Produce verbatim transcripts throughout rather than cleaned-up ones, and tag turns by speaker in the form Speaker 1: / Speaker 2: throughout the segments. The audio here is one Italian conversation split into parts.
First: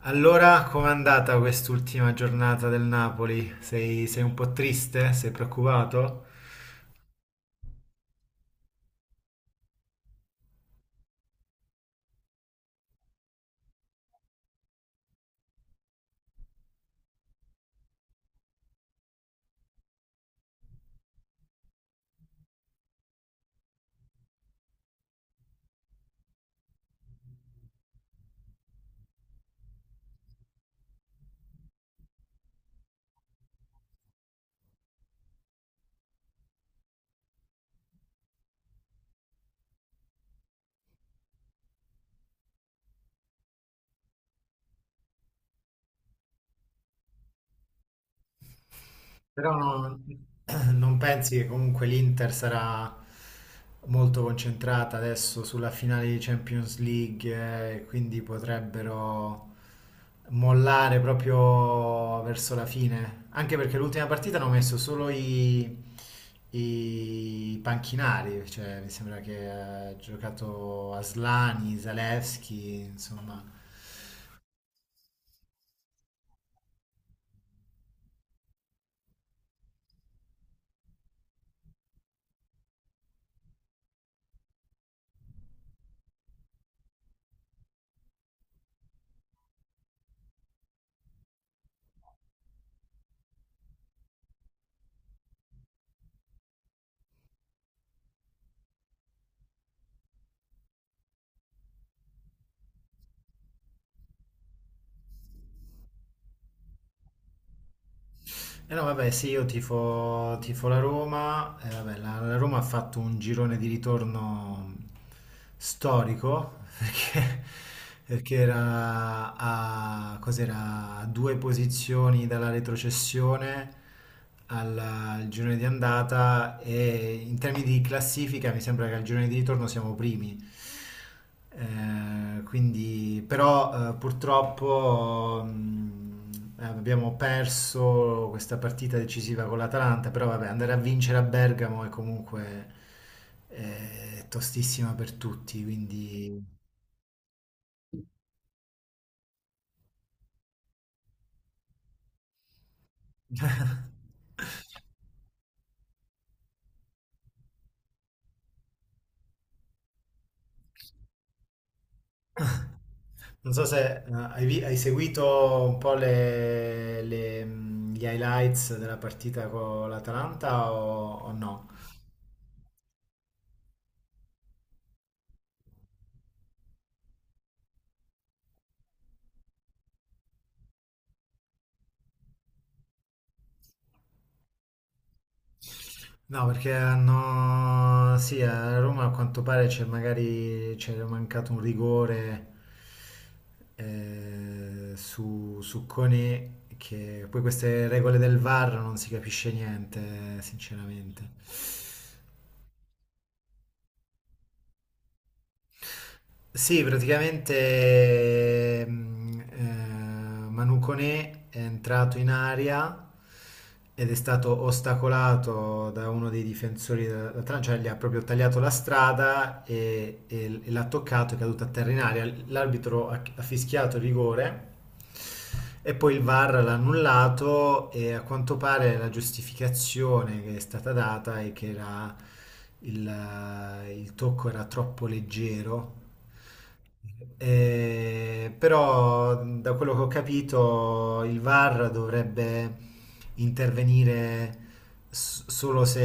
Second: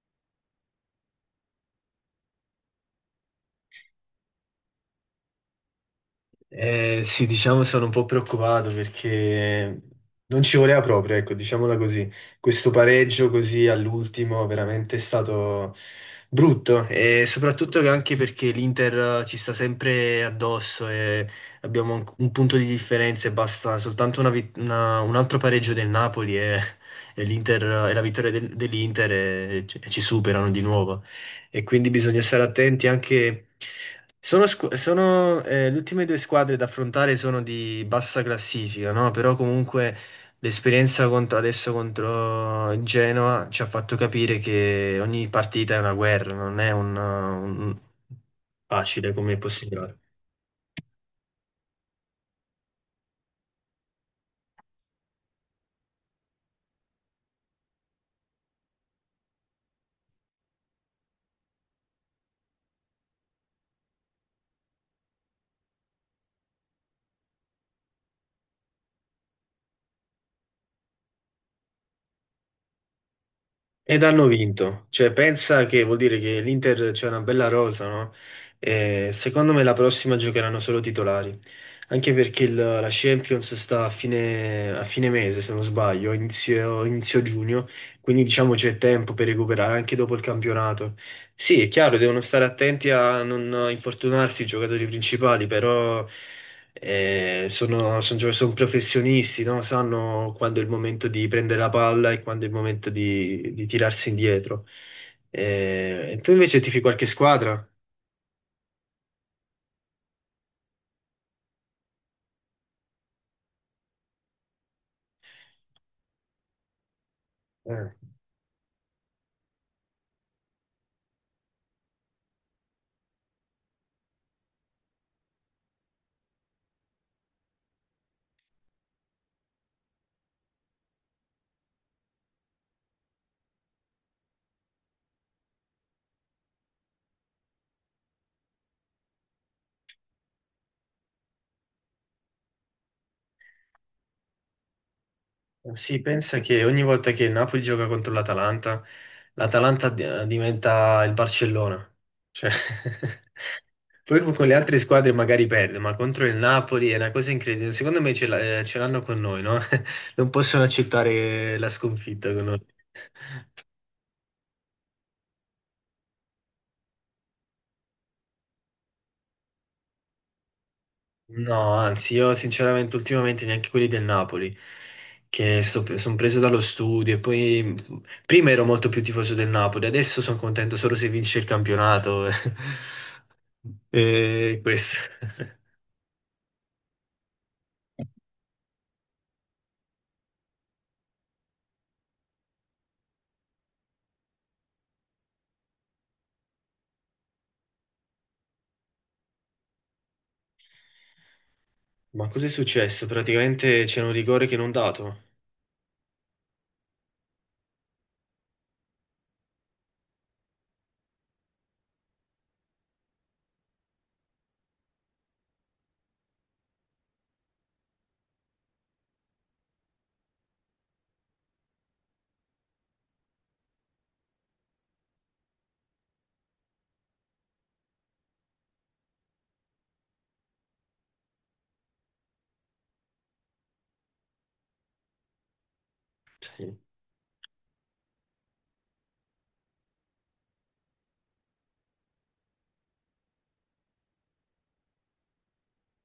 Speaker 1: Allora, com'è andata quest'ultima giornata del Napoli? Sei, sei un po' triste? Sei preoccupato?
Speaker 2: Eh, sì, diciamo sono un po' preoccupato perché non ci voleva proprio, ecco, diciamola così. Questo pareggio così all'ultimo veramente è stato brutto e soprattutto che anche perché l'Inter eh, ci sta sempre addosso e abbiamo un un punto di differenza e basta soltanto una vit- una- un altro pareggio del Napoli e, e l'Inter, e la vittoria del- dell'Inter e e ci superano di nuovo e quindi bisogna stare attenti anche. Sono, squ- sono, eh, le ultime due squadre da affrontare sono di bassa classifica, no? Però comunque l'esperienza contro- adesso contro il Genoa ci ha fatto capire che ogni partita è una guerra, non è un, un- facile come
Speaker 1: Però no,
Speaker 2: possibilità.
Speaker 1: non, Non pensi che comunque l'Inter sarà molto concentrata adesso sulla finale di Champions League, eh, quindi potrebbero mollare proprio verso la fine? Anche perché l'ultima partita hanno messo solo i, i panchinari, cioè mi sembra che ha giocato Aslani, Zalewski, insomma.
Speaker 2: Ed hanno vinto, cioè pensa che vuol dire che l'Inter c'è una bella rosa, no? E secondo me la prossima giocheranno solo titolari, anche perché il- la Champions sta a fine, a fine mese, se non sbaglio, inizio, inizio giugno, quindi diciamo c'è tempo per recuperare anche dopo il campionato. Sì, è chiaro, devono stare attenti a non infortunarsi i giocatori principali, però eh, sono, son gio- son professionisti, no? Sanno quando è il momento di prendere la palla e quando è il momento di, di tirarsi indietro. Eh, e tu invece tifi qualche squadra?
Speaker 1: Eh no, vabbè, sì, io tifo, tifo la Roma. Eh, vabbè, la, la Roma ha fatto un girone di ritorno storico perché,
Speaker 2: Eh,
Speaker 1: perché era a, cos'era, a due posizioni dalla retrocessione alla- al girone di andata e in termini di classifica mi sembra che al girone di ritorno siamo primi. Eh, quindi, però eh, Purtroppo mh, eh, abbiamo perso questa partita decisiva con l'Atalanta, però vabbè, andare a vincere a Bergamo è comunque eh, tostissima per tutti,
Speaker 2: Sì, pensa
Speaker 1: quindi...
Speaker 2: che ogni volta che il Napoli gioca contro l'Atalanta, l'Atalanta di- diventa il Barcellona. Cioè, poi con con le altre squadre magari perde, ma contro il Napoli è una cosa incredibile. Secondo me ce l'ha- eh, ce l'hanno con noi, no? Non possono accettare la sconfitta con noi.
Speaker 1: Non so se eh, hai, vi- hai seguito un po' le- le, mh, gli highlights della partita con l'Atalanta o, o no?
Speaker 2: No, anzi, io sinceramente ultimamente neanche quelli del Napoli, che sono preso dallo studio e poi mh, prima ero molto più tifoso del Napoli, adesso sono contento solo se vince il campionato. E questo.
Speaker 1: No, perché hanno... Sì, a Roma a quanto pare c'è magari c'era mancato un rigore, eh, su, su Koné, che poi queste regole del VAR non si capisce niente, sinceramente.
Speaker 2: Ma cos'è successo? Praticamente c'è un rigore che non dato.
Speaker 1: Sì, praticamente mh, eh, Manu Koné è entrato in aria ed è stato ostacolato da uno dei difensori dell'Atalanta, cioè gli ha proprio tagliato la strada e, e- e l'ha toccato, è caduto a terra in aria. L'arbitro ha, ha fischiato il rigore e poi il VAR l'ha annullato e a quanto pare la giustificazione che è stata data è che era il, il tocco era troppo leggero.
Speaker 2: Sì.
Speaker 1: Eh, però da quello che ho capito il VAR dovrebbe intervenire s- solo se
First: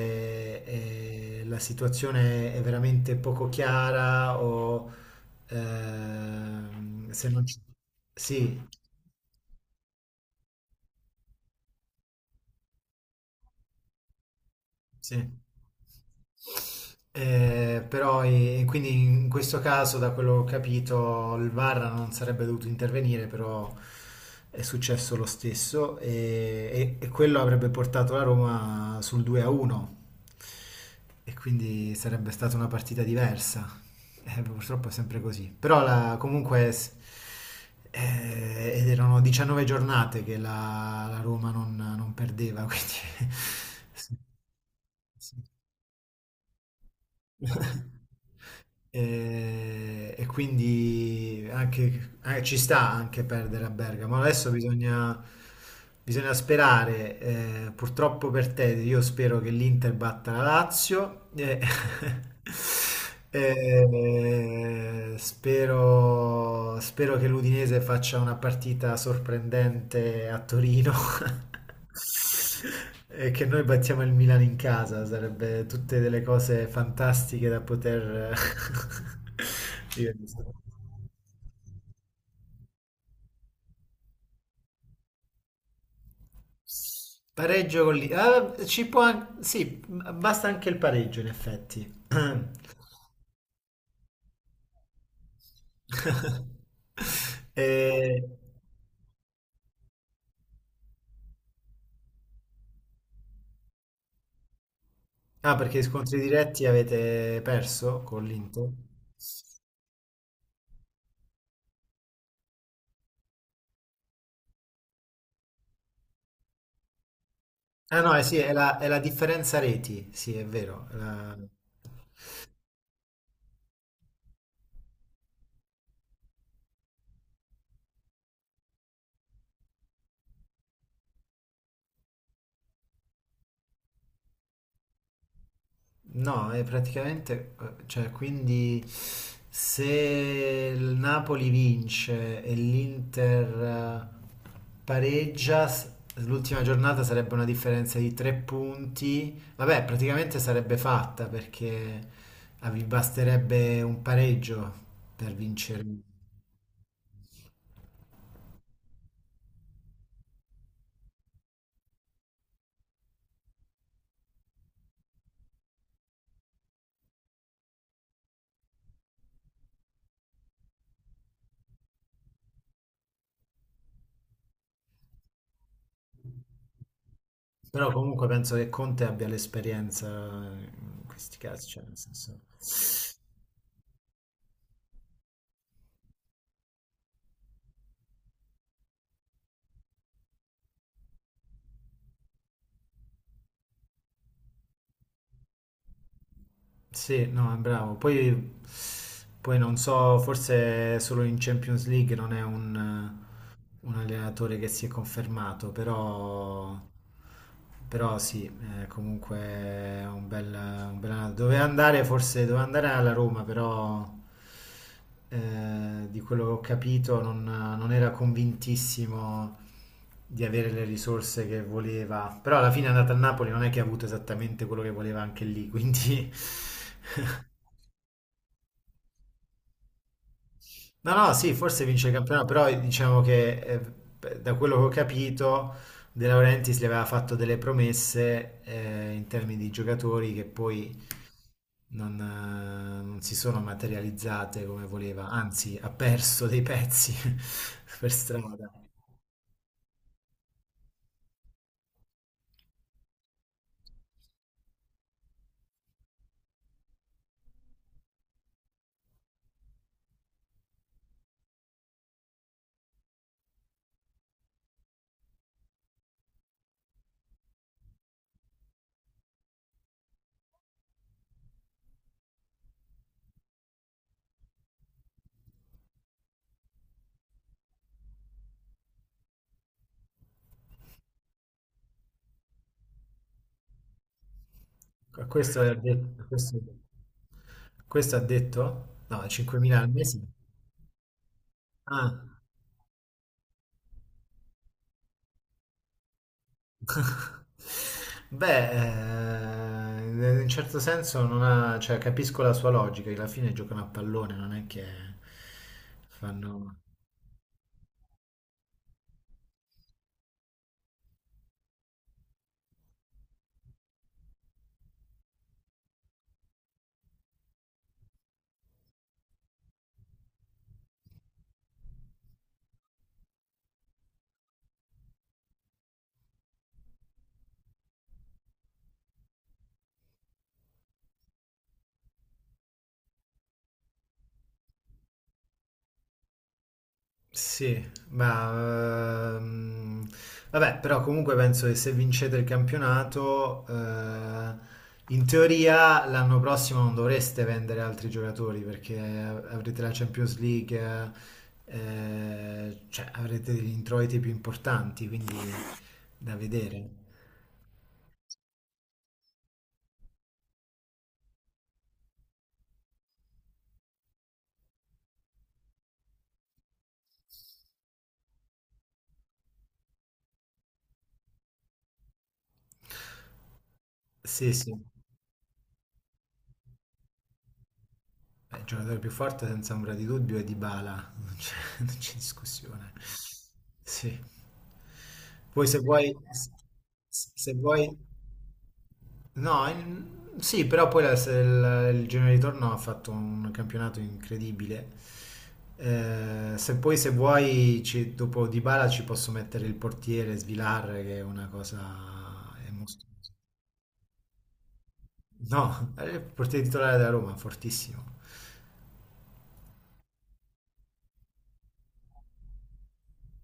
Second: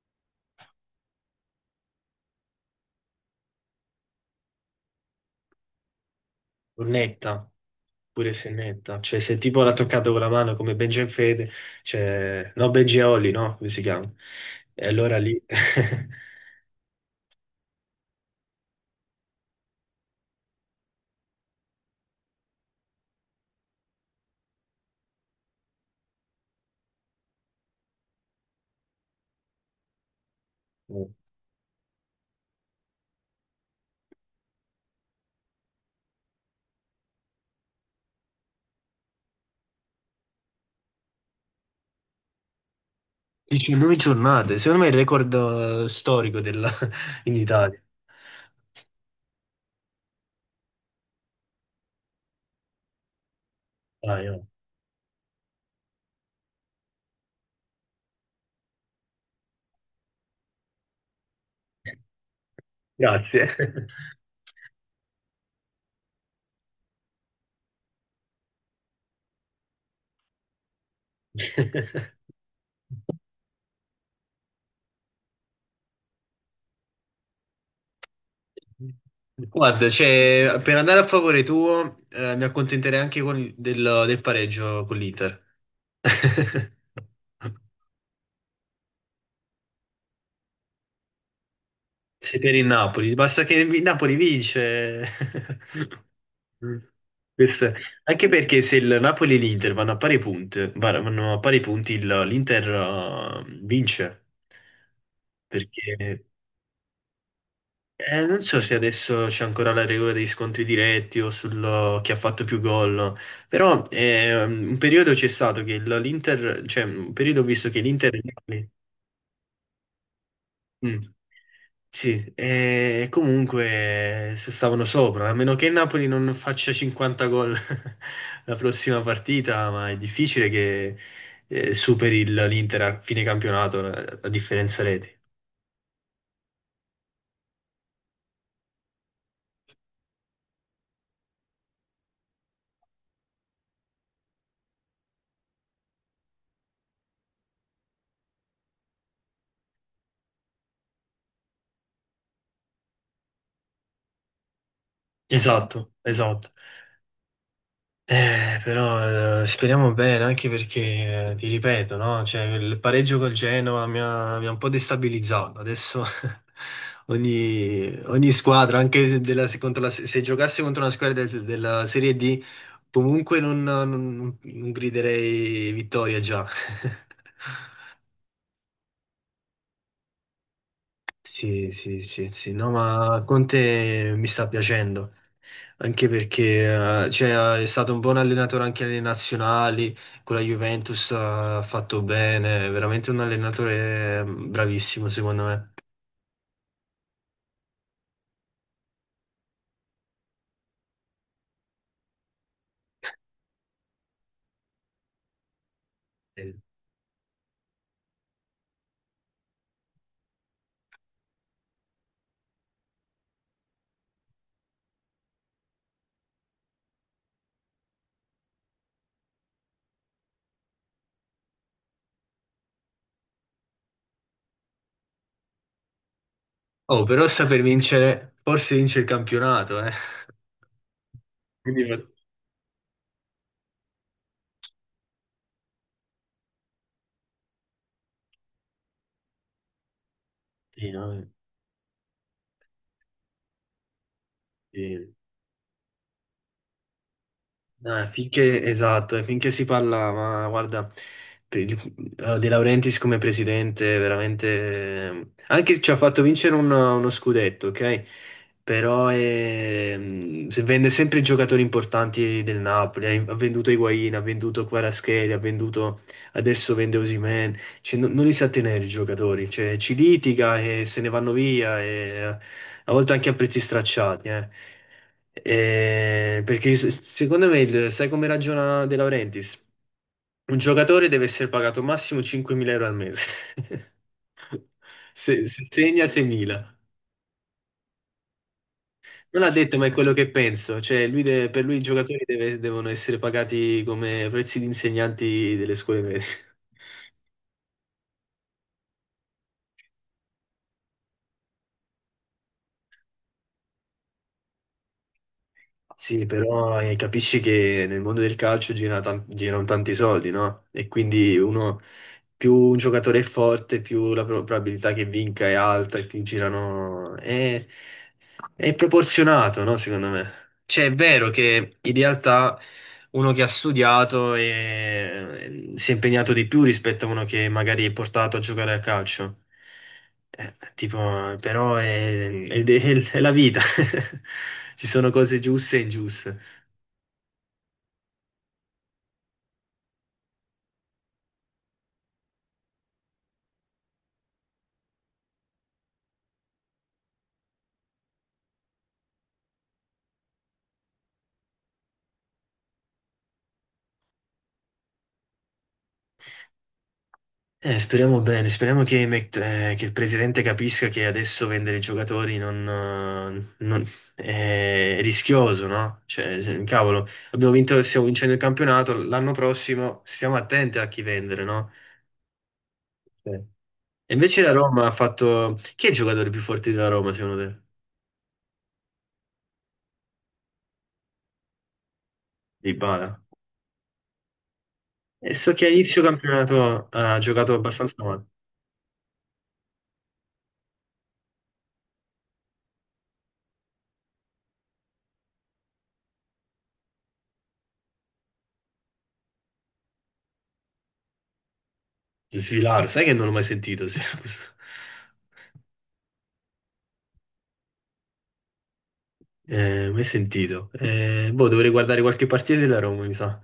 Speaker 1: eh, la situazione è veramente poco chiara o ehm, se non
Speaker 2: Netta,
Speaker 1: ci...
Speaker 2: pure se
Speaker 1: Sì.
Speaker 2: netta, cioè se tipo l'ha toccato con la mano come Benjen Fede, cioè no Benji e Olli, no? Come si chiama? E allora
Speaker 1: Sì.
Speaker 2: lì.
Speaker 1: Eh, però, e- e quindi in questo caso, da quello che ho capito, il VAR non sarebbe dovuto intervenire, però è successo lo stesso e, e- e quello avrebbe portato la Roma sul due a uno e quindi sarebbe stata una partita diversa. Eh, purtroppo è sempre così. Però la- comunque, s- eh, Ed erano diciannove giornate che la, la Roma non, non perdeva, quindi...
Speaker 2: diciannove
Speaker 1: sì.
Speaker 2: giornate, secondo me è il record
Speaker 1: Sì.
Speaker 2: eh, storico della- in Italia.
Speaker 1: E, e quindi anche, eh, ci sta anche perdere a Bergamo.
Speaker 2: Dai, oh.
Speaker 1: Adesso bisogna, bisogna sperare, eh, purtroppo per te, io spero che l'Inter batta la Lazio, e-
Speaker 2: Grazie.
Speaker 1: e spero, spero che l'Udinese faccia una partita sorprendente a Torino. E che noi battiamo il Milan in casa, sarebbe tutte delle cose fantastiche da poter
Speaker 2: Guarda,
Speaker 1: dire.
Speaker 2: cioè, per andare a favore tuo, eh, mi accontenterei anche con il- del, del pareggio con l'Inter.
Speaker 1: Pareggio con lì. Ah, ci può an- sì, basta anche il pareggio in effetti.
Speaker 2: Sei per il Napoli, basta che il Napoli vince. Questo è-
Speaker 1: Eh,
Speaker 2: Anche perché se il Napoli e l'Inter vanno a pari punti, var- vanno a pari punti, il- l'Inter eh, vince.
Speaker 1: ah, perché
Speaker 2: Perché
Speaker 1: scontri diretti avete perso con
Speaker 2: eh, non so
Speaker 1: l'Inter?
Speaker 2: se adesso c'è ancora la regola degli scontri diretti o sul chi ha fatto più gol, no. Però eh, un periodo c'è stato che il- l'Inter, cioè un periodo ho visto che
Speaker 1: Ah no,
Speaker 2: l'Inter.
Speaker 1: eh sì, è la, è la differenza reti, sì, è vero. è
Speaker 2: Mm.
Speaker 1: la-
Speaker 2: Sì, e comunque se stavano sopra, a meno che il Napoli non faccia cinquanta gol la prossima partita, ma è difficile che eh, superi il- l'Inter a fine campionato, la, la differenza reti.
Speaker 1: No, è praticamente, eh, cioè, quindi se il Napoli vince e l'Inter eh, pareggia, s- l'ultima giornata sarebbe una differenza di tre punti. Vabbè, praticamente sarebbe fatta perché ah, vi basterebbe un pareggio per vincere.
Speaker 2: Esatto, esatto. Eh, però eh, speriamo bene, anche perché, eh, ti ripeto, no? Cioè, il pareggio col Genoa mi ha, mi ha un po' destabilizzato. Adesso ogni, ogni squadra, anche se, della- se contro la- se giocasse contro una squadra del- della Serie D, comunque non, non- non griderei vittoria già.
Speaker 1: Però comunque penso che Conte abbia l'esperienza in questi casi,
Speaker 2: Sì,
Speaker 1: cioè, nel
Speaker 2: sì, sì,
Speaker 1: senso...
Speaker 2: sì, no, ma Conte mi sta piacendo. Anche perché eh, cioè, è stato un buon allenatore anche alle nazionali, con la Juventus eh, ha fatto bene, è veramente un allenatore mm, bravissimo secondo me.
Speaker 1: Sì, no, è bravo. Poi, poi non so, forse solo in Champions League non è un, un allenatore che si è confermato,
Speaker 2: Eh,
Speaker 1: però, però sì, è comunque è un bel, un bel allenatore. Doveva andare, forse doveva andare alla Roma, però eh, di quello che ho capito non, non era convintissimo di avere le risorse che voleva. Però alla fine è andata a Napoli, non è che ha avuto esattamente quello che voleva anche lì, quindi...
Speaker 2: Oh, però sta per vincere, forse vince il campionato, eh.
Speaker 1: No, no, sì, forse
Speaker 2: Quindi,
Speaker 1: vince il campionato, però diciamo che eh, da quello che ho capito, De Laurentiis gli aveva fatto delle promesse eh, in termini di giocatori che
Speaker 2: sì,
Speaker 1: poi
Speaker 2: no?
Speaker 1: non, eh, non si sono materializzate come
Speaker 2: Sì.
Speaker 1: voleva, anzi ha perso dei pezzi
Speaker 2: Eh,
Speaker 1: per
Speaker 2: finché,
Speaker 1: strada.
Speaker 2: esatto, e finché si parla, ma guarda, per il- eh, De Laurentiis come presidente, veramente, eh, anche se ci ha fatto vincere un- uno scudetto, ok? Però ehm, se vende sempre i giocatori importanti del Napoli, ha ha venduto Higuain, ha venduto Kvaratskhelia, ha venduto, adesso vende Osimhen, cioè, non, non li sa tenere i giocatori, cioè, ci litiga e se ne vanno via e a volte anche a prezzi stracciati, eh. Eh, perché se- secondo me, il- sai come ragiona De Laurentiis? Un giocatore deve essere pagato massimo cinquemila euro al mese. Se,
Speaker 1: Questo
Speaker 2: se
Speaker 1: ha
Speaker 2: segna
Speaker 1: detto, questo,
Speaker 2: seimila.
Speaker 1: questo ha detto? No,
Speaker 2: Non ha detto,
Speaker 1: cinquemila
Speaker 2: ma
Speaker 1: al
Speaker 2: è quello
Speaker 1: mese?
Speaker 2: che penso. Cioè, lui de- per lui i giocatori
Speaker 1: Ah.
Speaker 2: deve- devono essere pagati come prezzi di insegnanti delle scuole medie.
Speaker 1: Beh, eh, in un certo senso non ha, cioè, capisco la sua logica, che alla fine giocano a pallone, non è che
Speaker 2: Sì,
Speaker 1: fanno...
Speaker 2: però eh, capisci che nel mondo del calcio gira tan- girano tanti soldi, no? E quindi uno, più un giocatore è forte, più la pro- probabilità che vinca è alta e più girano. eh, è proporzionato, no? Secondo me. Cioè, è vero che in realtà uno che ha studiato e- ehm, si è impegnato di più rispetto a uno che magari è portato a giocare a calcio. Eh, tipo, però è, è- è è la vita. Ci sono cose giuste e ingiuste.
Speaker 1: Sì, ma ehm, vabbè, però comunque penso che se vincete il campionato, eh, in teoria l'anno prossimo non dovreste vendere altri giocatori perché avrete la Champions League, eh, cioè avrete degli introiti più importanti, quindi da vedere.
Speaker 2: Eh, speriamo bene, speriamo che, Mc- eh, che il presidente capisca che adesso vendere i giocatori non, eh, non- è rischioso, no? Cioè, se- cavolo, abbiamo vinto, stiamo vincendo il campionato, l'anno prossimo stiamo attenti a chi vendere, no? Cioè. E invece la
Speaker 1: Sì, sì.
Speaker 2: Roma ha fatto. Chi è il giocatore più forte della Roma, secondo te?
Speaker 1: Beh, il giocatore più forte senza ombra di dubbio è Dybala, non c'è non c'è discussione.
Speaker 2: Dybala.
Speaker 1: Sì.
Speaker 2: E so che
Speaker 1: Poi
Speaker 2: a
Speaker 1: se
Speaker 2: inizio
Speaker 1: vuoi,
Speaker 2: campionato ha giocato
Speaker 1: se vuoi,
Speaker 2: abbastanza male.
Speaker 1: no, in- sì, però poi la- se il, il girone di ritorno ha fatto un campionato incredibile. Eh, se poi se vuoi, ci, dopo Dybala ci posso mettere il portiere Svilar, che è una cosa...
Speaker 2: Il
Speaker 1: È
Speaker 2: Svilaro, sai che non l'ho
Speaker 1: mostruosa.
Speaker 2: mai sentito? Sì, questo-
Speaker 1: No, è il portiere titolare della Roma, fortissimo.
Speaker 2: eh, mai sentito. Eh, boh, dovrei guardare qualche partita della Roma, mi sa.